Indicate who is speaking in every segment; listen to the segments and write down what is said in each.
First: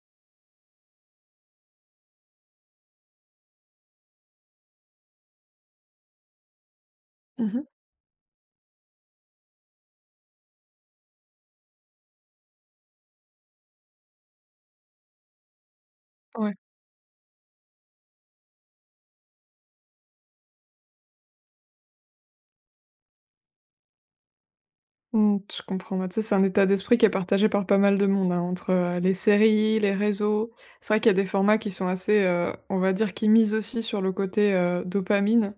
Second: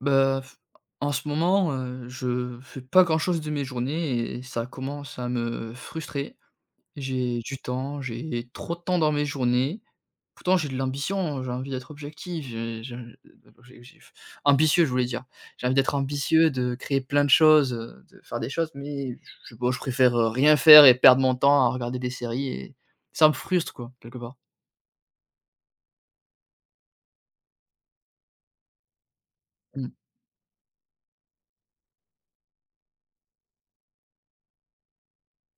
Speaker 1: Bah, f- En ce moment, je fais pas grand-chose de mes journées et ça commence à me frustrer. J'ai
Speaker 2: Mmh
Speaker 1: du
Speaker 2: mh.
Speaker 1: temps, j'ai trop de temps dans mes journées. Pourtant, j'ai de l'ambition, j'ai envie d'être objectif, j'ai- j'ai- ambitieux, je voulais dire. J'ai envie d'être ambitieux,
Speaker 2: Ouais.
Speaker 1: de créer plein de choses, de faire des choses, mais je, bon, je préfère rien faire et perdre mon temps à regarder des séries et ça me frustre, quoi, quelque part.
Speaker 2: Mmh, je comprends. Bah, tu sais, c'est un état d'esprit qui est partagé par pas mal de monde, hein, entre, les séries, les réseaux. C'est vrai qu'il y a des formats qui sont assez, on va dire, qui misent aussi sur le côté, dopamine.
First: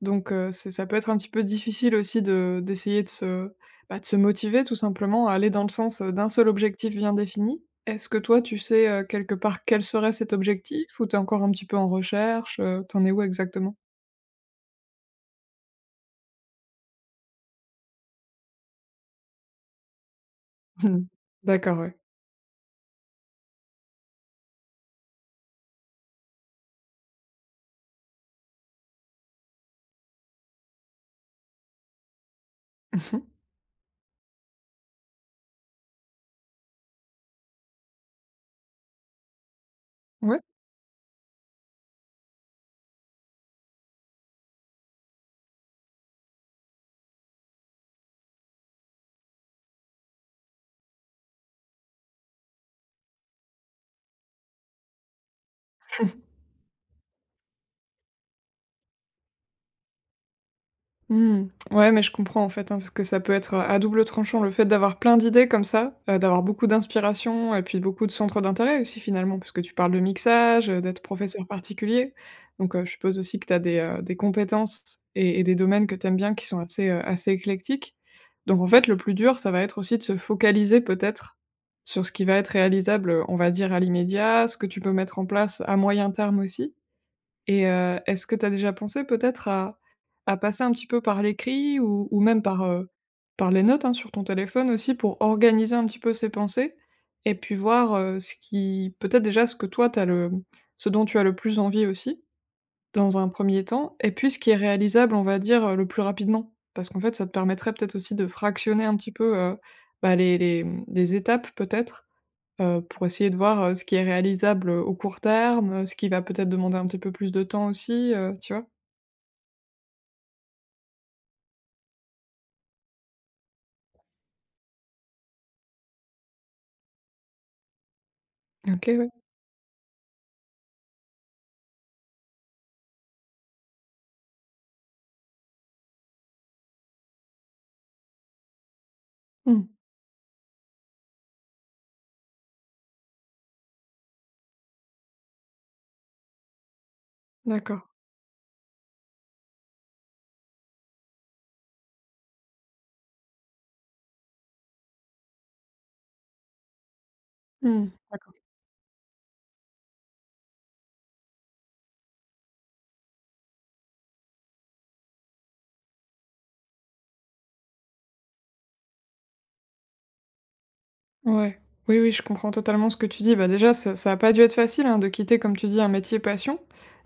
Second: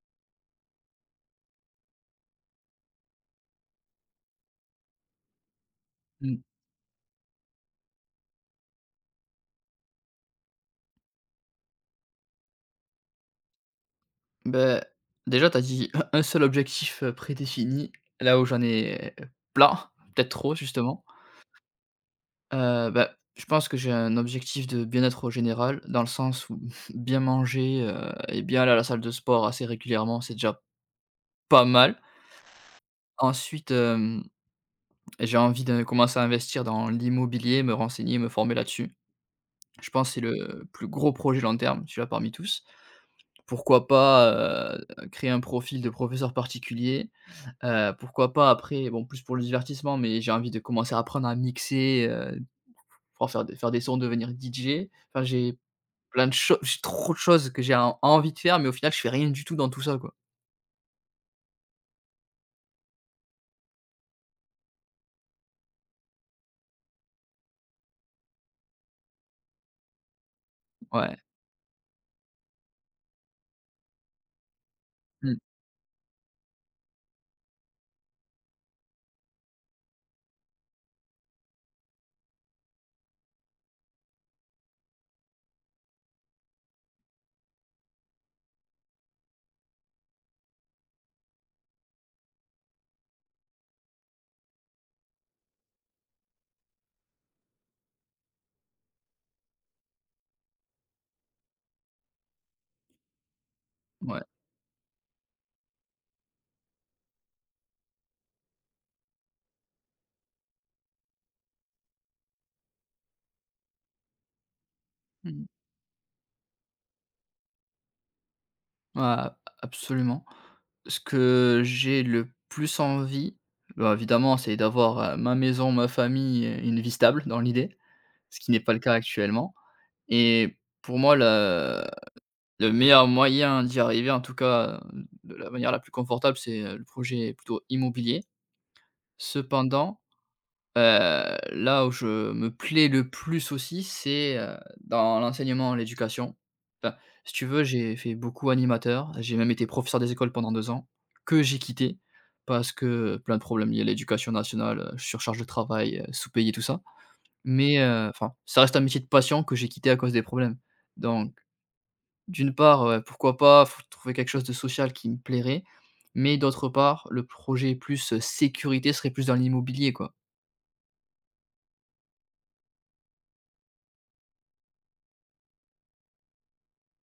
Speaker 2: Donc, c'est ça peut être un petit peu difficile aussi de d'essayer de se, bah, de se motiver tout simplement à aller dans le sens, d'un
Speaker 1: Mm,
Speaker 2: seul objectif bien défini. Est-ce que toi, tu sais, quelque part quel serait cet objectif ou tu es encore un petit peu en recherche, tu en es où exactement?
Speaker 1: Beh, Déjà, t'as dit un seul objectif, prédéfini, là où j'en ai plein, peut-être trop justement.
Speaker 2: Mmh. D'accord, ouais.
Speaker 1: Je pense que j'ai un objectif de bien-être au général, dans le sens où bien manger, et bien aller à la salle de sport assez régulièrement, c'est déjà pas mal. Ensuite, j'ai envie de commencer à investir dans l'immobilier, me renseigner, me former là-dessus. Je pense que c'est
Speaker 2: Mmh mh. Ouais.
Speaker 1: le plus gros projet long terme, celui-là parmi tous. Pourquoi pas, heu, créer un profil de professeur particulier. Pourquoi pas après, bon plus pour le divertissement, mais j'ai envie de commencer à apprendre à mixer, pouvoir faire des sons, devenir DJ. Enfin j'ai plein de choses j'ai trop de choses que j'ai en envie de faire, mais au final je fais rien du tout dans tout ça quoi.
Speaker 2: Mmh. Ouais, mais je comprends en fait, hein, parce que ça peut être, à double tranchant le fait d'avoir plein d'idées comme ça, d'avoir beaucoup d'inspiration et puis beaucoup de centres d'intérêt aussi finalement, puisque tu parles de mixage, d'être
Speaker 1: Ouais.
Speaker 2: professeur particulier. Donc, je suppose aussi que tu as des compétences et
Speaker 1: Mmh.
Speaker 2: et des domaines que tu aimes bien qui sont assez, assez éclectiques. Donc en fait, le plus dur, ça va être aussi de se focaliser peut-être sur ce qui va être réalisable, on va dire à l'immédiat, ce que tu peux mettre en place à moyen terme aussi. Et est-ce que tu as déjà pensé peut-être à passer un petit peu par l'écrit ou même par, par les notes, hein, sur ton téléphone aussi pour organiser un petit peu ses pensées et puis voir, ce qui peut-être déjà ce que toi t'as le ce dont tu as le plus envie aussi, dans un premier temps et
Speaker 1: Ouais.
Speaker 2: puis ce qui est réalisable, on va dire, le plus rapidement? Parce qu'en fait, ça te permettrait peut-être aussi de fractionner un petit peu, bah, les étapes peut-être. Pour essayer de voir, ce qui est réalisable, au court
Speaker 1: Mmh.
Speaker 2: terme, ce qui va peut-être demander un petit peu plus de temps aussi, tu vois?
Speaker 1: Ouais, absolument. Ce que j'ai le plus envie, bah, évidemment c'est d'avoir, ma maison, ma famille et une vie stable dans l'idée, ce qui n'est pas le
Speaker 2: OK,
Speaker 1: cas
Speaker 2: ouais.
Speaker 1: actuellement et pour moi le meilleur moyen d'y arriver, en tout cas, de la manière la plus confortable, c'est, le projet plutôt immobilier.
Speaker 2: Mmh.
Speaker 1: Cependant, là où je me plais le plus aussi, c'est, dans l'enseignement, l'éducation. Enfin, si tu veux,
Speaker 2: D'accord.
Speaker 1: j'ai fait beaucoup animateur, j'ai même été professeur des écoles pendant 2 ans, que j'ai quitté parce que, plein de problèmes liés à l'éducation nationale, surcharge de travail, sous-payé, tout ça. Mais,
Speaker 2: Mmh.
Speaker 1: enfin,
Speaker 2: D'accord.
Speaker 1: ça reste un métier de passion que j'ai quitté à cause des problèmes. Donc d'une part, pourquoi pas, faut trouver quelque chose de social qui me plairait, mais d'autre part, le projet plus, sécurité serait plus dans l'immobilier, quoi.
Speaker 2: Ouais. Oui, oui, je comprends totalement ce que tu dis. Bah, déjà, ça a pas dû être facile, hein, de quitter, comme tu dis, un métier passion,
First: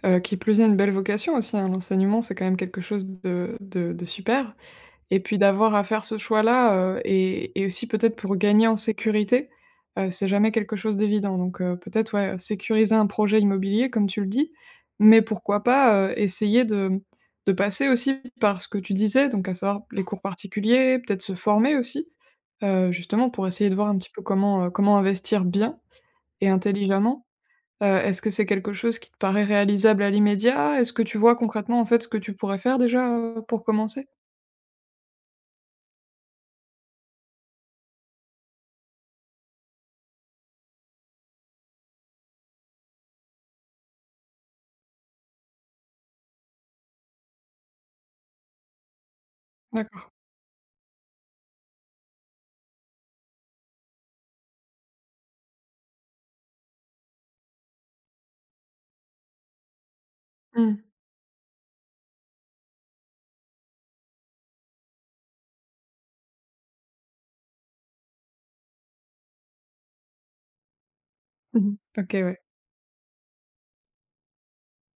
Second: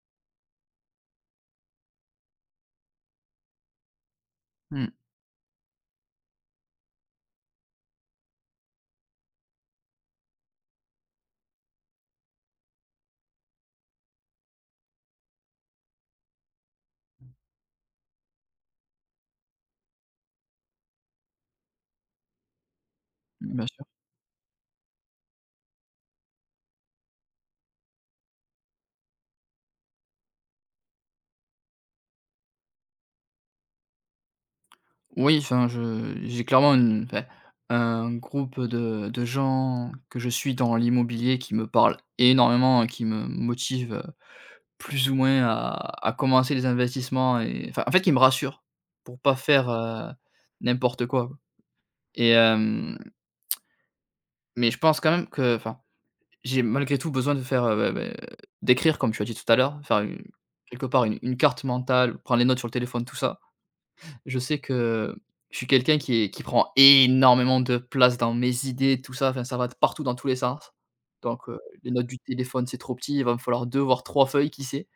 Speaker 2: qui plus est une belle vocation aussi, hein. L'enseignement, c'est quand même quelque chose de super.
Speaker 1: Mmh,
Speaker 2: Et puis d'avoir à faire ce choix-là, et aussi peut-être pour gagner en sécurité, c'est jamais quelque chose d'évident. Donc peut-être, ouais, sécuriser un projet immobilier comme tu le dis, mais pourquoi pas, essayer de passer aussi par ce que tu disais, donc à savoir les cours particuliers, peut-être se former aussi, justement pour
Speaker 1: bien
Speaker 2: essayer de
Speaker 1: sûr.
Speaker 2: voir un petit peu comment investir bien et intelligemment. Est-ce que c'est quelque chose qui te paraît réalisable à l'immédiat? Est-ce que tu vois concrètement, en fait, ce que tu pourrais faire déjà, pour commencer?
Speaker 1: Oui, enfin, je j'ai clairement une enfin, un groupe, de gens que je suis dans l'immobilier qui me parlent énormément et qui me motive plus ou moins à commencer les investissements et enfin, en fait, qui me rassure pour pas faire,
Speaker 2: D'accord.
Speaker 1: n'importe quoi, quoi et hem, mais je pense quand même que enfin j'ai malgré tout besoin de faire, d'écrire comme tu as dit tout à l'heure, faire une
Speaker 2: Mmh.
Speaker 1: quelque part une carte mentale, prendre les notes sur le téléphone, tout ça. Je sais que je suis quelqu'un qui est qui prend énormément de place dans mes idées, tout ça, enfin, ça va de partout dans tous les sens. Donc
Speaker 2: Mmh.
Speaker 1: les notes
Speaker 2: OK,
Speaker 1: du
Speaker 2: ouais.
Speaker 1: téléphone, c'est trop petit, il va me falloir 2 voire 3 feuilles, qui sait?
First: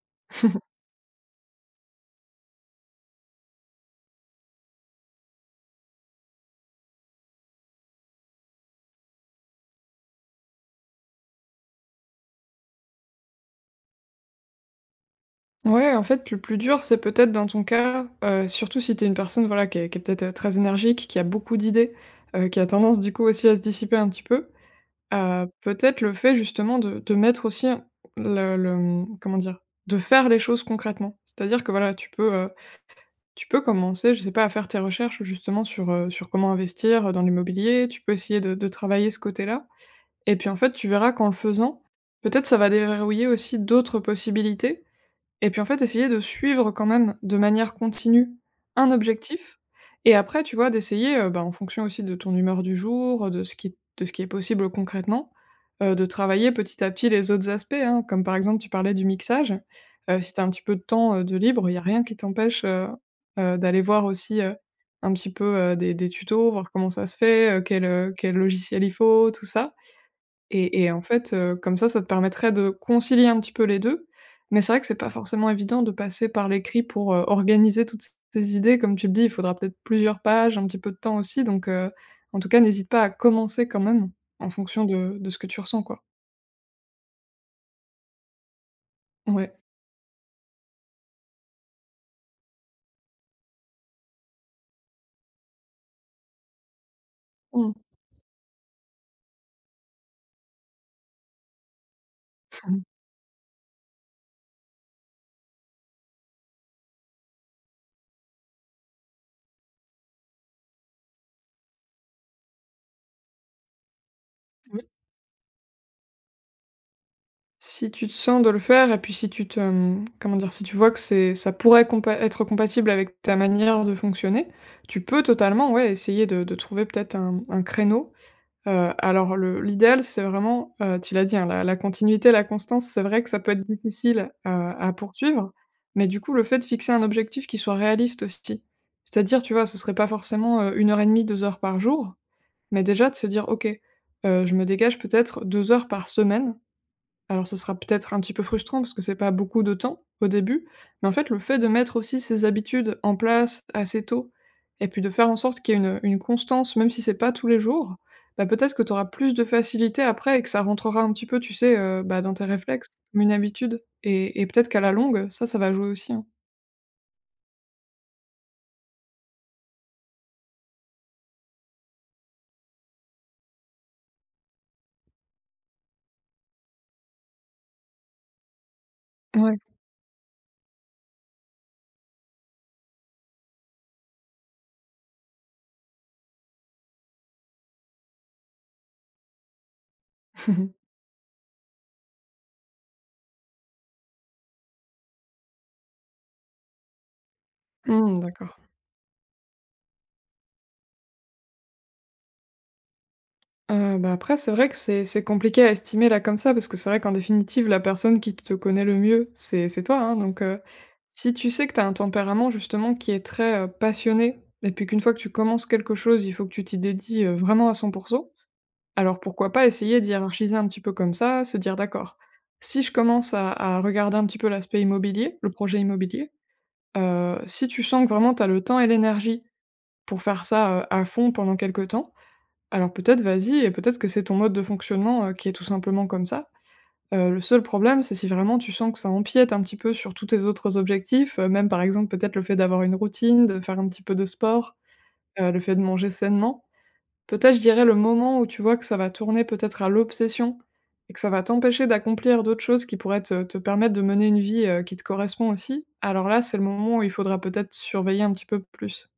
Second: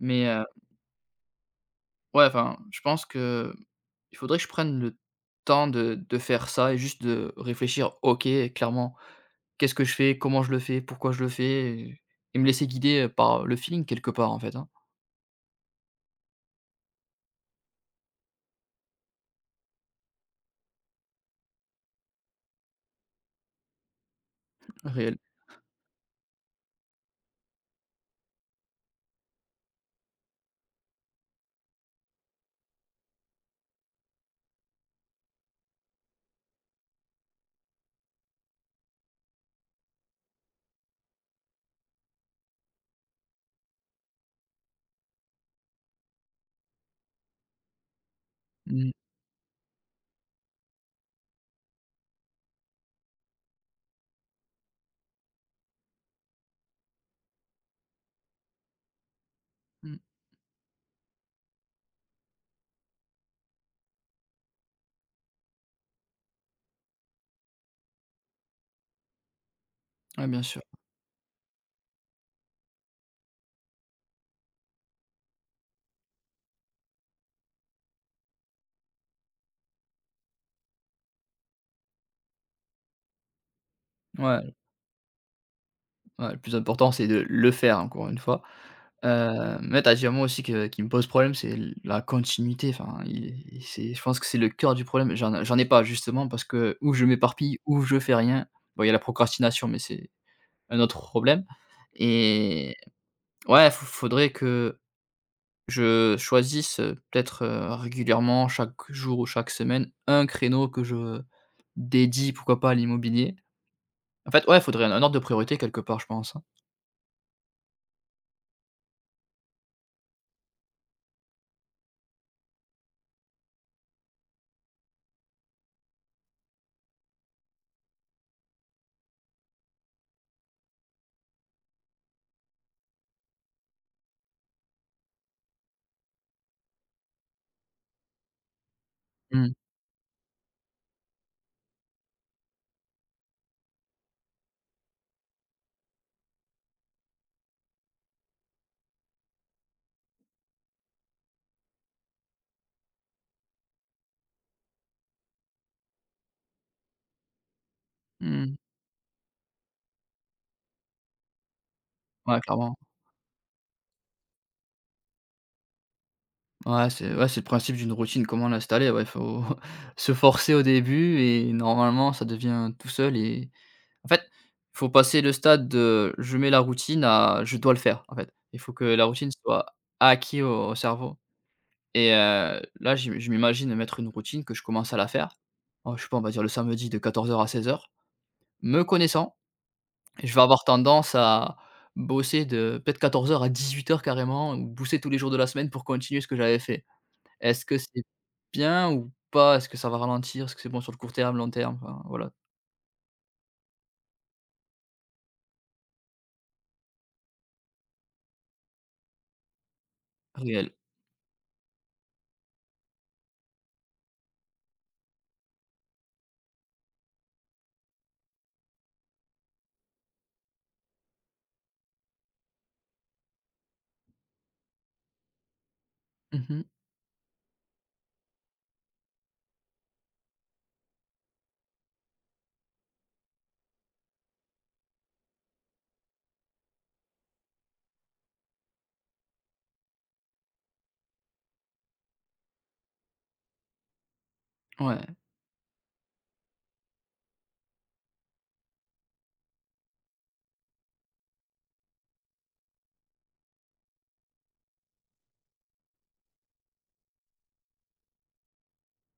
Speaker 1: Mais ouais, enfin, je pense que il faudrait que je prenne le temps de faire ça et juste de réfléchir, OK, clairement, qu'est-ce que je fais? Comment je le fais? Pourquoi je le fais? Et me laisser guider, par le feeling quelque part, en fait, hein,
Speaker 2: Ouais, en fait, le plus dur, c'est peut-être dans ton cas, surtout si t'es une personne, voilà, qui est peut-être, très énergique, qui a beaucoup d'idées, qui a tendance, du coup, aussi à se dissiper un petit peu,
Speaker 1: réel.
Speaker 2: peut-être le fait justement de mettre aussi comment dire? De faire les choses concrètement. C'est-à-dire que, voilà, tu peux, tu peux commencer, je sais pas, à faire tes recherches justement sur comment investir, dans l'immobilier, tu peux essayer de travailler ce côté-là et puis, en fait, tu verras qu'en le faisant, peut-être ça va déverrouiller aussi d'autres possibilités. Et puis, en fait, essayer de suivre quand même de manière continue un
Speaker 1: Mmh,
Speaker 2: objectif et après, tu vois, d'essayer, bah, en fonction aussi de ton humeur du jour, de ce qui est possible concrètement, de travailler petit à petit les autres aspects, hein. Comme par exemple, tu parlais du mixage,
Speaker 1: mmh.
Speaker 2: si tu as un petit peu de temps, de libre, il y a rien qui t'empêche, d'aller voir aussi, un petit peu, des tutos, voir comment ça se fait, quel logiciel il faut, tout ça.
Speaker 1: Ouais, bien sûr.
Speaker 2: Et en fait, comme ça te permettrait de concilier un petit peu les 2. Mais c'est vrai que c'est pas forcément évident de passer par l'écrit pour, organiser toutes ces idées. Comme tu le dis, il faudra peut-être plusieurs pages, un petit peu de temps aussi. Donc, en tout cas, n'hésite pas à commencer quand même, en
Speaker 1: Ouais,
Speaker 2: fonction de ce que tu ressens, quoi.
Speaker 1: ouais, le plus important, c'est de le faire, encore une fois.
Speaker 2: Ouais.
Speaker 1: Mais tu as dit un mot aussi que qui me pose problème, c'est l la continuité, enfin, c'est je pense que c'est le cœur du problème. J'en ai pas, justement, parce que où je m'éparpille
Speaker 2: Mmh.
Speaker 1: où je fais rien. Bon, il y a la procrastination, mais c'est un autre problème et ouais, il faudrait que je choisisse, peut-être, régulièrement chaque jour ou chaque semaine, un créneau que je dédie, pourquoi pas, à l'immobilier. En fait, ouais, il
Speaker 2: Oui.
Speaker 1: faudrait un ordre de priorité quelque part, je pense, hein.
Speaker 2: Si tu te sens de le faire et puis si comment dire? Si tu vois que c'est ça pourrait compa être compatible avec ta manière de fonctionner, tu peux totalement, ouais, essayer de trouver peut-être un créneau. Alors le l'idéal, c'est vraiment, tu l'as dit, hein, la continuité, la constance, c'est vrai que ça peut être difficile, à poursuivre, mais du coup, le fait de fixer un objectif qui soit réaliste aussi. C'est-à-dire, tu
Speaker 1: Mmh.
Speaker 2: vois, ce serait pas forcément, 1 heure et demie, 2 heures par jour, mais déjà de se dire: «OK, je me dégage peut-être 2 heures par semaine, alors ce sera peut-être un petit peu frustrant parce que c'est pas beaucoup de temps au début, mais en fait le fait de mettre aussi ces habitudes en place assez tôt et puis de faire en sorte qu'il y ait une constance, même si c'est pas tous les jours, bah,
Speaker 1: Mmh.
Speaker 2: peut-être que tu auras plus de facilité après et que ça rentrera un petit peu, tu sais, bah, dans
Speaker 1: Ouais,
Speaker 2: tes
Speaker 1: clairement.
Speaker 2: réflexes, comme une habitude. Et peut-être qu'à la longue, ça va jouer aussi, hein.
Speaker 1: Ouais, c'est le principe d'une routine, comment l'installer? Ouais, faut se forcer au début et normalement, ça devient tout seul et en fait, il faut passer le stade de «je mets la routine» à «je dois le faire», en fait. Il faut que la routine
Speaker 2: Ouais.
Speaker 1: soit acquis au cerveau. Et là, je m'imagine mettre une routine que je commence à la faire. Oh, je sais pas, on va dire le samedi de 14 heures à 16 heures. Me connaissant, je vais avoir tendance à bosser de peut-être 14 heures à 18 heures carrément ou bosser tous les jours de la semaine pour continuer ce que j'avais fait. Est-ce que c'est
Speaker 2: Hmm, d'accord.
Speaker 1: bien ou pas? Est-ce que ça va ralentir? Est-ce que c'est bon sur le court terme, long terme? Enfin, voilà,
Speaker 2: Bah, après c'est vrai que c'est compliqué à estimer là comme ça, parce que c'est vrai qu'en définitive la personne qui te connaît le mieux, c'est toi, hein, donc
Speaker 1: réel.
Speaker 2: si tu sais que tu as un tempérament justement qui est très, passionné et puis qu'une fois que tu commences quelque chose, il faut que tu t'y dédies, vraiment à 100%. Alors pourquoi pas essayer d'hiérarchiser un petit peu comme ça, se dire: «D'accord, si je commence à regarder un petit peu l'aspect immobilier, le projet immobilier»,
Speaker 1: Mmh.
Speaker 2: si tu sens que vraiment tu as le temps et l'énergie pour faire ça, à fond pendant quelque temps, alors peut-être vas-y et peut-être que c'est ton mode de fonctionnement, qui est tout simplement comme ça. Le seul problème, c'est si vraiment tu sens que ça empiète un petit peu sur tous tes autres objectifs, même par exemple peut-être le fait d'avoir une routine, de faire un petit peu de sport,
Speaker 1: Ouais.
Speaker 2: le fait de manger sainement. Peut-être je dirais le moment où tu vois que ça va tourner peut-être à l'obsession et que ça va t'empêcher d'accomplir d'autres choses qui pourraient te permettre de mener une vie, qui te correspond aussi. Alors là, c'est le moment où il faudra peut-être surveiller un petit peu plus.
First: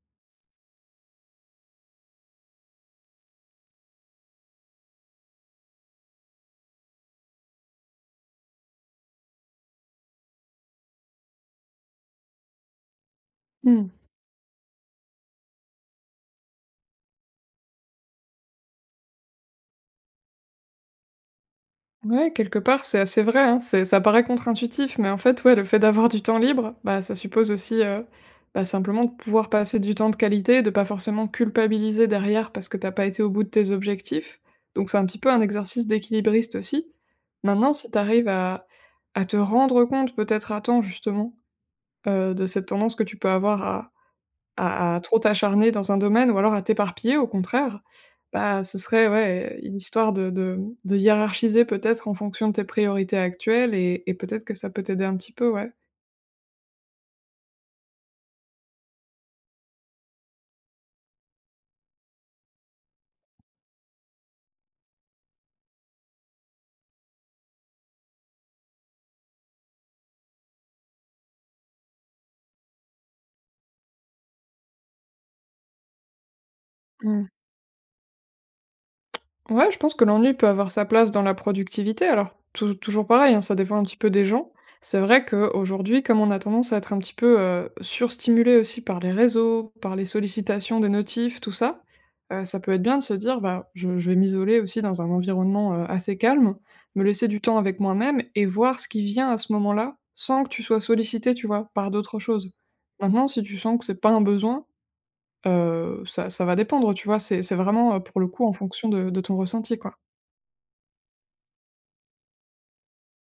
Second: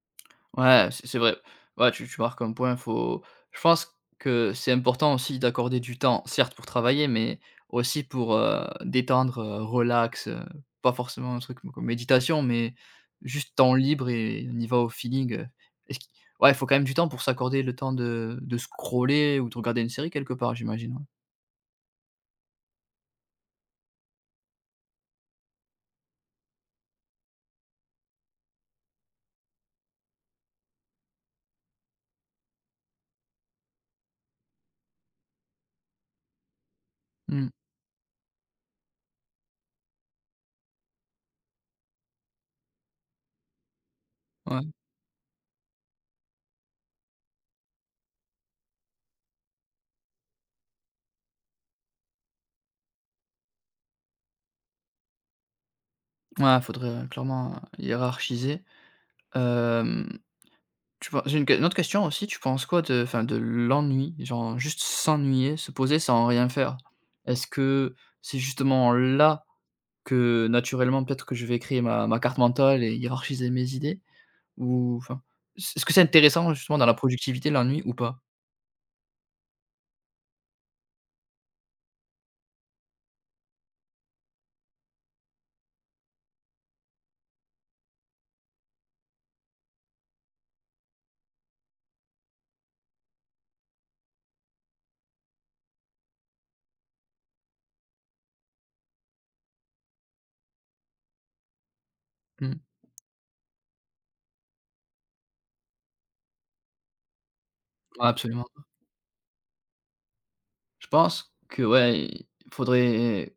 Speaker 1: Ouais, c'est vrai. Ouais, tu marques un point, faut je pense que c'est important aussi d'accorder du temps, certes pour travailler, mais aussi pour, détendre, relax, pas forcément un truc comme méditation, mais juste temps libre et on y va au feeling. Est-ce qui Ouais, il faut quand même du temps pour s'accorder le temps de scroller ou de regarder une série quelque part, j'imagine, ouais.
Speaker 2: Ouais, quelque part, c'est assez vrai, hein. C'est Ça paraît contre-intuitif, mais en fait, ouais, le fait d'avoir du temps libre, bah, ça suppose aussi, bah, simplement de pouvoir passer du temps de qualité, de pas forcément culpabiliser derrière parce que t'as pas été au bout de tes objectifs. Donc c'est un petit peu un exercice d'équilibriste aussi.
Speaker 1: Mmh.
Speaker 2: Maintenant, si t'arrives à te rendre compte peut-être à temps justement, de cette tendance que tu peux avoir à
Speaker 1: Ouais.
Speaker 2: à à trop t'acharner dans un domaine ou alors à t'éparpiller au contraire, bah, ce serait ouais, une histoire de hiérarchiser peut-être en fonction de tes priorités actuelles et peut-être que ça peut t'aider un petit peu, ouais.
Speaker 1: Ouais, faudrait, clairement hiérarchiser. Tu pen J'ai une autre question aussi, tu penses quoi de enfin de l'ennui? Genre juste s'ennuyer, se poser sans rien faire. Est-ce que c'est justement là que naturellement peut-être que je vais créer ma carte mentale et hiérarchiser mes idées? Ou enfin, est-ce que c'est intéressant justement dans la
Speaker 2: Mmh.
Speaker 1: productivité l'ennui ou pas?
Speaker 2: Ouais, je pense que l'ennui peut avoir sa place dans la productivité. Alors, toujours pareil, hein, ça dépend un petit peu des gens. C'est vrai qu'aujourd'hui, comme on a tendance à être un petit peu, surstimulé aussi par les réseaux, par les sollicitations des notifs, tout ça, ça peut être bien de se dire: «Bah, je vais m'isoler aussi dans un environnement, assez calme, me laisser du temps avec moi-même et voir ce qui vient à ce moment-là, sans que tu sois sollicité», tu vois? Par d'autres choses.
Speaker 1: Mmh.
Speaker 2: Maintenant, si tu sens que c'est pas un besoin, ça va dépendre, tu vois? C'est vraiment,
Speaker 1: Ouais,
Speaker 2: pour le coup,
Speaker 1: absolument.
Speaker 2: en fonction de ton ressenti, quoi.
Speaker 1: Je pense que ouais, il faudrait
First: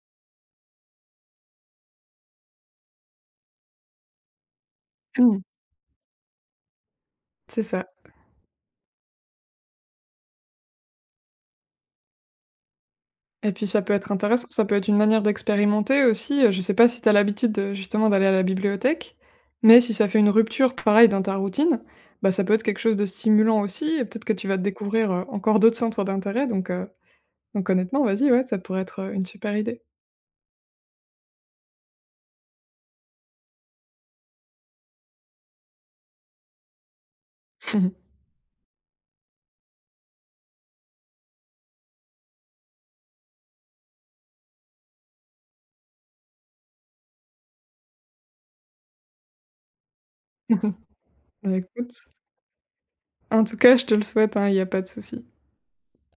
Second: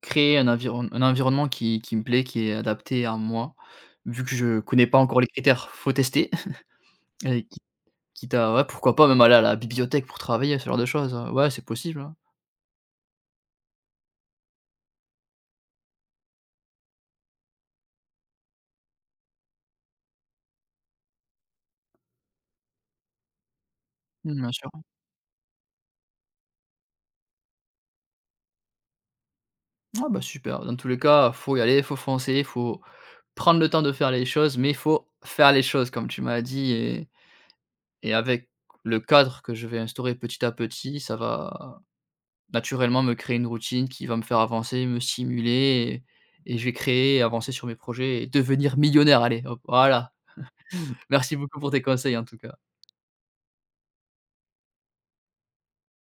Speaker 1: créer un environnement qui me plaît, qui est adapté à moi. Vu que je connais pas encore les
Speaker 2: Mmh.
Speaker 1: critères, faut tester
Speaker 2: C'est ça.
Speaker 1: Quitte à ouais, pourquoi pas même aller à la bibliothèque pour travailler, ce genre de choses, ouais, c'est possible, hein.
Speaker 2: Et puis ça peut être intéressant, ça peut être une manière d'expérimenter aussi, je sais pas si tu as l'habitude, justement d'aller à la bibliothèque, mais si ça fait une rupture, pareil, dans ta routine, bah, ça peut être quelque chose de stimulant aussi et peut-être que
Speaker 1: Mmh,
Speaker 2: tu
Speaker 1: bien
Speaker 2: vas
Speaker 1: sûr.
Speaker 2: découvrir, encore d'autres centres d'intérêt donc honnêtement, vas-y, ouais, ça pourrait être, une super idée.
Speaker 1: Ah bah, super. Dans tous les cas, faut y aller, faut foncer, faut prendre le temps de faire les choses, mais il faut faire les choses comme tu m'as dit et avec le cadre que je vais instaurer petit à petit, ça va naturellement me créer une routine qui va me faire avancer, me stimuler et je vais créer avancer sur mes projets et devenir millionnaire, allez, hop, voilà. Merci
Speaker 2: Bah,
Speaker 1: beaucoup pour tes
Speaker 2: écoute,
Speaker 1: conseils, en tout cas.
Speaker 2: en tout cas, je te le souhaite, hein, il y a pas de souci.